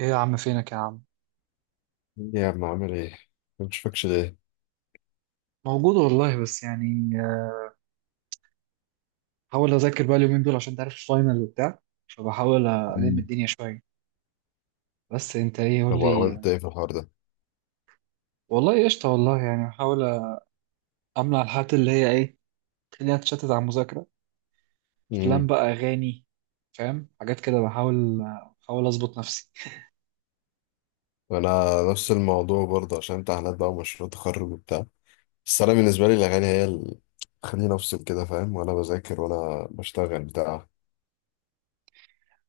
ايه يا عم فينك يا عم؟ يا عم عامل ايه؟ ما بشوفكش ليه؟ موجود والله، بس يعني بحاول اذاكر بقى اليومين دول عشان تعرف الفاينل وبتاع. فبحاول الم مم. الدنيا شويه. بس انت ايه قول طب لي؟ عملت ايه في الحوار ده؟ والله قشطه والله، يعني بحاول امنع الحاجات اللي هي ايه، تخليني اتشتت على المذاكره، افلام امم بقى، اغاني، فاهم حاجات كده. بحاول اظبط نفسي. انا نفس الموضوع برضه عشان امتحانات بقى ومشروع تخرج وبتاع. بس انا بالنسبه لي الاغاني هي اللي خليني افصل كده، فاهم، وانا بذاكر وانا بشتغل بتاع.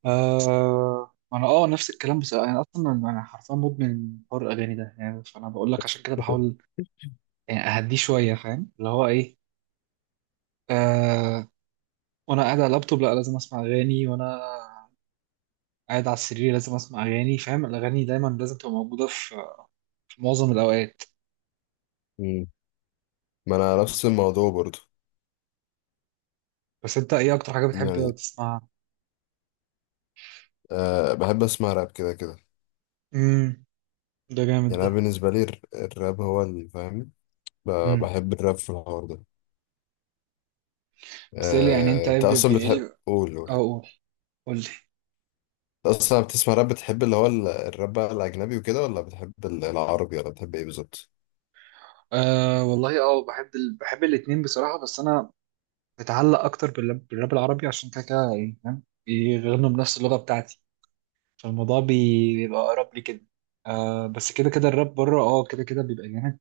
انا نفس الكلام، بس انا اصلا حرفيا مدمن حوار الاغاني ده يعني، فانا بقول لك عشان كده بحاول يعني اهديه شويه فاهم اللي هو ايه. آه، وانا قاعد على اللابتوب لا لازم اسمع اغاني، وانا قاعد على السرير لازم اسمع اغاني، فاهم الاغاني دايما لازم تبقى موجوده في معظم الاوقات. مم. ما انا نفس الموضوع برضه. بس انت ايه اكتر حاجه يعني بتحب تسمعها؟ أه بحب اسمع راب كده كده. امم، ده جامد يعني ده. أنا بالنسبة لي الراب هو اللي فاهم. ب- امم. بحب الراب في الحوار ده. بس ايه اللي يعني انت ايه، أنت أصلا ايه بتحب اللي قول. اقول قول لي؟ أنت أصلا بتسمع راب، بتحب اللي هو الراب بقى الأجنبي وكده، ولا بتحب العربي ولا بتحب إيه بالظبط؟ آه والله، بحب بحب الاتنين بصراحه، بس انا بتعلق اكتر بالراب العربي، عشان كده كده يعني فاهم يغنوا بنفس اللغه بتاعتي، فالموضوع بيبقى اقرب لي كده. بس كده كده الراب بره، كده كده بيبقى جامد،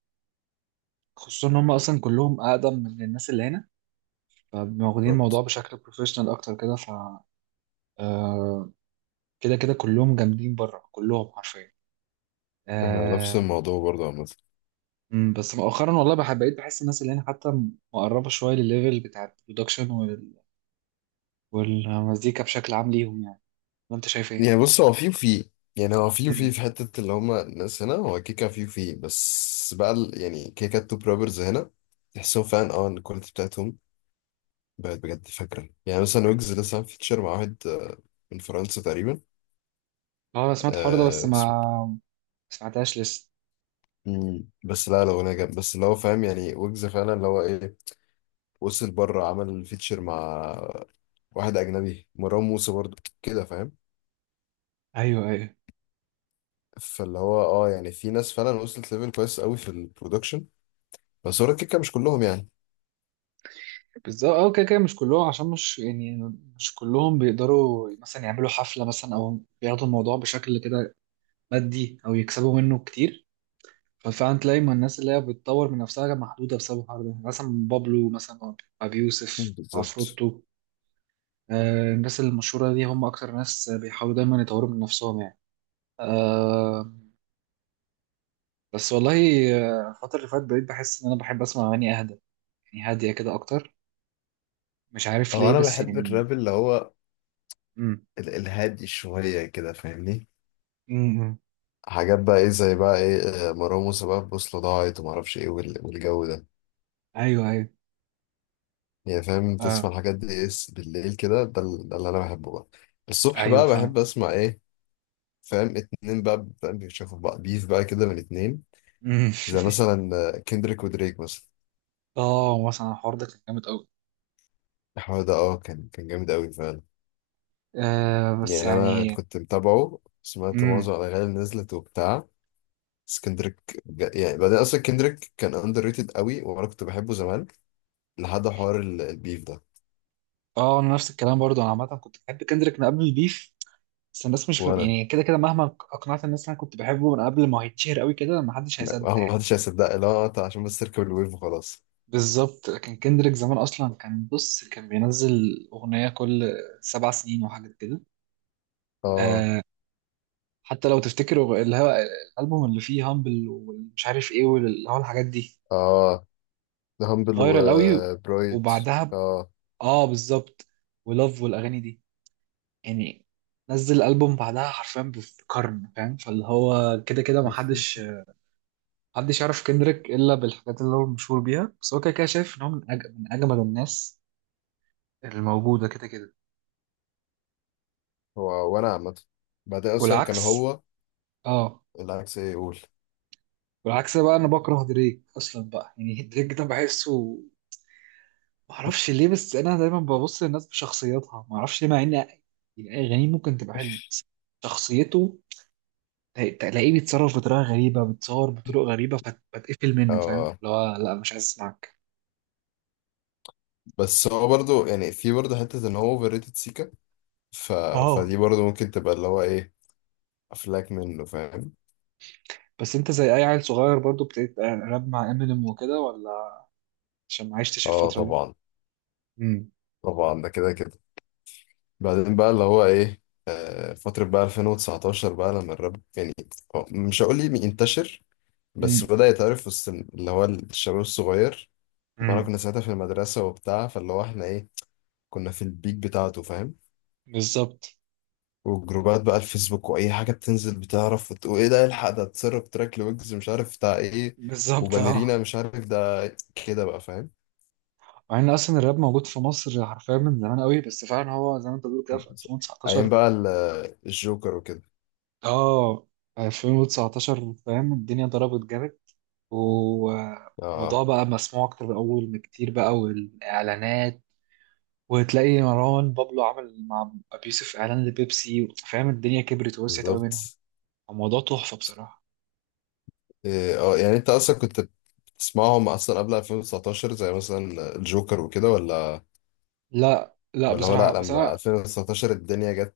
خصوصا ان هم اصلا كلهم اقدم من الناس اللي هنا، فواخدين الموضوع بالظبط. بشكل بروفيشنال اكتر كده ف... آه، كده كده كلهم جامدين بره كلهم حرفيا. إحنا نفس آه، الموضوع برضه عامة. مم، بس مؤخرا والله بحب، بقيت بحس الناس اللي هنا حتى مقربه شويه للليفل بتاع البرودكشن والمزيكا بشكل عام ليهم يعني. وانت شايف ايه؟ يعني بص، هو في وفي، يعني هو في مم. وفي في حتة اللي هما الناس هنا، هو كيكا في وفي. بس بقى يعني كيكا التوب رابرز هنا تحسهم فعلا اه إن الكواليتي بتاعتهم بقت بجد. فاكرة يعني مثلا ويجز لسه عامل فيتشر مع واحد من فرنسا تقريبا. اه انا سمعت الحوار ده بس آه ما اسم- ما سمعتهاش لسه. مم. بس لا لو انا جامد، بس اللي هو فاهم، يعني ويجز فعلا اللي هو ايه وصل بره، عمل فيتشر مع واحد اجنبي، مروان موسى برضه، كده فاهم. ايوه ايوه. فاللي هو اه يعني في ناس فعلا وصلت ليفل كويس قوي في البرودكشن، بس هو الكيكه مش كلهم يعني. بالظبط، كده كده مش كلهم، عشان مش يعني مش كلهم بيقدروا مثلا يعملوا حفله مثلا او بياخدوا الموضوع بشكل كده مادي، او يكسبوا منه كتير. ففعلا تلاقي ما الناس اللي هي بتطور من نفسها محدوده بسبب الحوار ده، مثلا بابلو، مثلا ابي مم. يوسف، بالظبط. عفروتو. الناس المشهوره دي هم اكتر ناس بيحاولوا دايما يطوروا من نفسهم يعني. آه بس والله، الفتره اللي فاتت بقيت بحس ان انا بحب اسمع اغاني اهدى، يعني هاديه كده اكتر، مش عارف هو ليه انا بس بحب يعني. الراب اللي هو امم. الهادي شويه كده، فاهمني، امم. حاجات بقى ايه زي بقى ايه. مروان موسى بقى البوصله ضاعت وما اعرفش ايه والجو ده. ايوه ايوه. يعني فاهم تسمع آه الحاجات دي اس بالليل كده ده، ده اللي انا بحبه بقى. الصبح ايوه بقى فاهم. بحب اسمع ايه، فاهم اتنين بقى، فاهم بيشوفوا بقى بيف بقى كده من اتنين، مم. زي مثلا كندريك ودريك مثلا. اه مثلا الحوار ده كان جامد قوي. الحوار ده اه كان جامد قوي فعلا. بس يعني انا يعني. كنت متابعه، سمعت معظم مم. الاغاني اللي نزلت وبتاع. بس كندريك يعني بعدين اصلا كندريك كان اندر ريتد قوي، وانا كنت بحبه زمان لحد حوار البيف ده. اه انا نفس الكلام برضو، انا عامه كنت بحب كندريك من قبل البيف، بس الناس مش وانا يعني كده كده مهما اقنعت الناس إن انا كنت بحبه من قبل ما هيتشهر قوي كده، ما حدش ما هيصدق ما يعني. حدش هيصدق اللي هو انت عشان بس تركب الويف وخلاص. بالظبط، لكن كندريك زمان اصلا كان بص كان بينزل اغنيه كل 7 سنين وحاجه كده. اه. آه حتى لو تفتكروا اللي هو الالبوم اللي فيه هامبل ومش عارف ايه، واللي هو الحاجات دي اه، ده هامبل فايرال قوي. وبرايد. وبعدها اه. اه بالظبط، ولاف والاغاني دي، يعني نزل ألبوم بعدها حرفيا بقرن فاهم، فاللي هو كده كده محدش محدش يعرف كندريك إلا بالحاجات اللي هو مشهور بيها، بس هو كده كده شايف إن هو من أجمد الناس الموجودة كده كده. هو وانا عامة، بعدين اصلا كان والعكس. هو اه العكس. ايه يقول؟ والعكس بقى، أنا بكره دريك أصلا بقى يعني، دريك ده بحسه معرفش ليه، بس أنا دايما ببص للناس بشخصياتها معرفش ليه، مع إن يعني أغانيه ممكن تبقى حلوة بس شخصيته، تلاقيه بيتصرف بطريقه غريبه، بيتصور بطرق غريبه، فتقفل منه فاهم اه اللي هو لا مش عايز اسمعك. بس هو برضو، يعني في برضو حتة ان هو اوفر ريتد سيكا، ف... اه فدي برضو ممكن تبقى اللي هو ايه افلاك منه، فاهم. بس انت زي اي عيل صغير برضو ابتديت راب مع امينيم وكده، ولا عشان ما عشتش اه الفتره دي؟ طبعا. امم. طبعا ده كده كده. بعدين بقى اللي هو ايه، فترة بقى 2019 بقى لما الراب يعني هو مش هقول لي انتشر، بس امم. بدأ يتعرف وسط اللي هو الشباب الصغير. ما انا امم. كنا ساعتها في المدرسة وبتاع، فاللي هو احنا ايه كنا في البيك بتاعته، فاهم. بالظبط. وجروبات بقى الفيسبوك واي حاجه بتنزل بتعرف وتقول ايه ده، الحق ده اتسرب تراك لويجز مش عارف بتاع ايه، بالظبط، وباليرينا مش عارف ده، كده بقى، فاهم. مع ان اصلا الراب موجود في مصر حرفيا من زمان قوي، بس فعلا هو زي ما انت بتقول كده في ايام 2019. بقى الجوكر وكده. اه 2019 فاهم الدنيا ضربت جامد، اه والموضوع بقى مسموع اكتر من الاول بكتير بقى، والاعلانات وتلاقي مروان بابلو عمل مع أبي يوسف إعلان لبيبسي، فاهم الدنيا كبرت ووسعت قوي منهم. بالظبط. الموضوع تحفة بصراحة. إيه، اه يعني انت اصلا كنت بتسمعهم اصلا قبل 2019 زي مثلا الجوكر وكده، ولا لا لا هو لا بصراحة بس لما أنا. 2019 الدنيا جت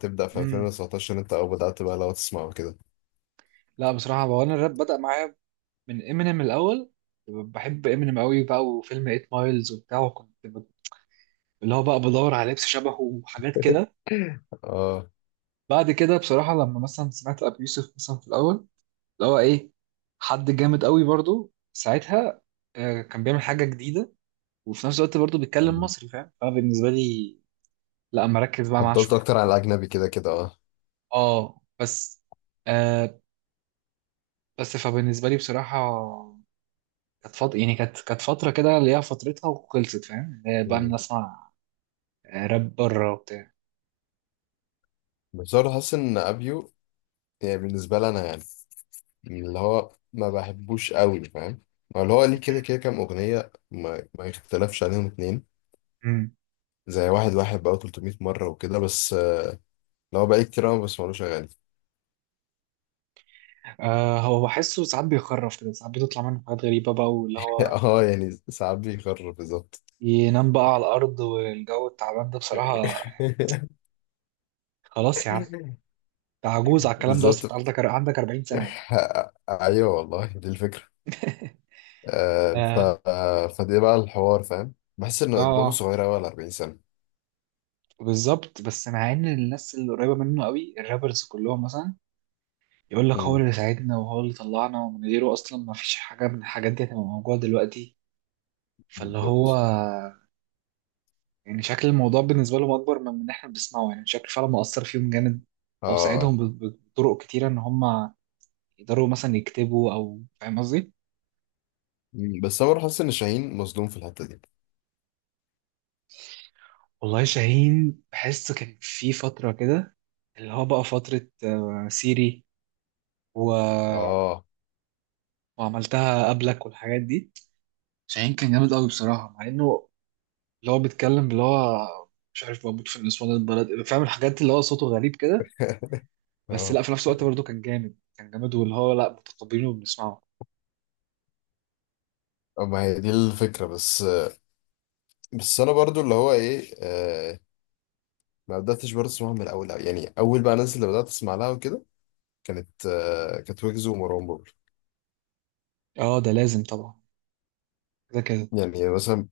تبدأ في مم. 2019 انت، او بدأت بقى لو تسمعه كده. لا بصراحة هو، أنا الراب بدأ معايا من إمينيم الأول، بحب إمينيم قوي بقى، وفيلم 8 مايلز وبتاع، وكنت اللي هو بقى بدور على لبس شبهه وحاجات كده. اه بعد كده بصراحة لما مثلا سمعت أبي يوسف مثلا في الأول اللي هو إيه، حد جامد قوي برضو ساعتها، كان بيعمل حاجة جديدة، وفي نفس الوقت برضه بيتكلم مصري فاهم، فبالنسبة لي لا مركز بقى معاه فضلت شويه. اكتر على الاجنبي كده كده اه. اه بس آه بس فبالنسبه لي بصراحه كانت فتره يعني، كانت فتره كده ليها فترتها وخلصت فاهم. بقى مم. بنسمع راب بره وبتاع. بس انا حاسس ان ابيو يعني بالنسبه لي انا يعني اللي هو ما بحبوش قوي، فاهم. هو اللي هو ليه كده كده كام اغنيه ما يختلفش عليهم اتنين، مم. زي واحد واحد بقى 300 مره وكده. بس اللي هو بقالي كتير أوي ما بسمعلوش اغاني. هو بحسه ساعات بيخرف كده، ساعات بتطلع منه حاجات غريبه بقى، واللي هو اه يعني ساعات بيخرب بالظبط. ينام بقى على الارض والجو التعبان ده بصراحه. خلاص يا عم. انت عجوز على الكلام ده اصلا، انت بالظبط. عندك 40 سنه. ايوه والله دي الفكره. آه، ف اه آه، فدي بقى الحوار، فاهم. بحس اه، ان دماغه صغيره قوي على 40 سنه. بالظبط، بس مع ان الناس اللي قريبه منه قوي الرابرز كلهم مثلا يقول لك هو مم. اللي ساعدنا وهو اللي طلعنا، ومن غيره اصلا ما فيش حاجه من الحاجات دي هتبقى موجوده دلوقتي، فاللي هو بالظبط يعني شكل الموضوع بالنسبه لهم اكبر من احنا بنسمعه، يعني شكل فعلا مؤثر فيهم جامد، او اه. ساعدهم بطرق كتيره ان هم يقدروا مثلا يكتبوا، او فاهم قصدي. مم. بس انا برضه حاسس ان شاهين مظلوم في الحته دي. والله شاهين، بحس كان في فتره كده اللي هو بقى فتره سيري و... اه وعملتها قبلك والحاجات دي، شاهين كان جامد قوي بصراحه مع انه، اللي هو بيتكلم اللي هو مش عارف موجود في نسوان البلد، فاهم الحاجات اللي هو صوته غريب كده، بس لا اه. في نفس الوقت برضه كان جامد واللي هو لا متقبلينه وبنسمعه. ما هي دي الفكره. بس انا برضو اللي هو ايه آه ما بداتش برضه اسمعها من الاول أوي. يعني اول بقى الناس اللي بدات اسمع لها وكده كانت ويجز ومروان بابلو. اه ده لازم طبعا، كده كده. يعني مثلا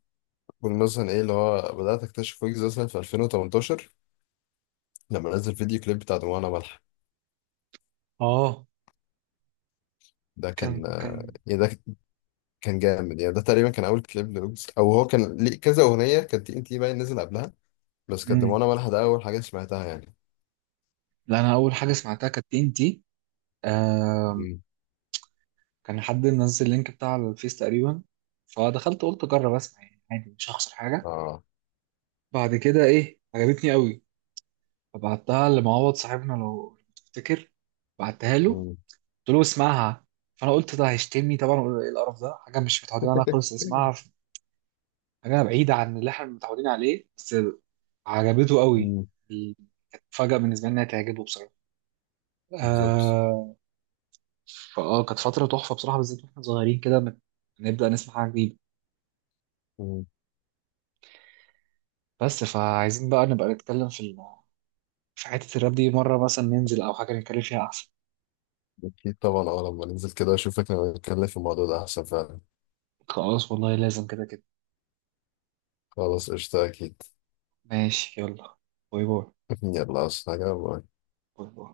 بقول مثلا ايه، اللي هو بدات اكتشف ويجز مثلا في 2018 لما نزل فيديو كليب بتاع دموعنا ملح. اه ده كان كان آه كان يعني ده كان جامد. يعني ده تقريبا كان اول كليب لويجز، او هو كان ليه كذا اغنيه، كانت تي ان تي باين نزل قبلها. بس كانت امم، دموعنا ملح ده اول حاجه سمعتها يعني. لا انا اول حاجه سمعتها كانت TNT، كان حد منزل اللينك بتاع الفيس تقريبا، فدخلت قلت اجرب اسمع يعني عادي مش هخسر حاجه. اه. بعد كده ايه عجبتني قوي، فبعتها لمعوض صاحبنا لو تفتكر، بعتها له، مم. قلت له اسمعها. فانا قلت ده هيشتمني طبعا وأقول له ايه القرف ده، حاجه مش متعودين عليها خالص، اسمعها، حاجه بعيده عن اللي احنا متعودين عليه، بس عجبته قوي. مم. كانت فجأة بالنسبه لي انها تعجبه بصراحه. بالظبط. آه فاه كانت فتره تحفه بصراحه، بالذات واحنا صغيرين كده نبدا نسمع حاجه جديده. مم. بس فعايزين بقى نبقى نتكلم في في حته الراب دي مره، مثلا ننزل او حاجه نتكلم فيها احسن. اكيد طبعا، اه لما ننزل كده اشوفك نبقى نتكلم في الموضوع ده احسن فعلا. خلاص والله، لازم كده كده. خلاص قشطة اكيد. ماشي يلا، باي باي. يلا عاوز حاجة؟ باي. باي باي.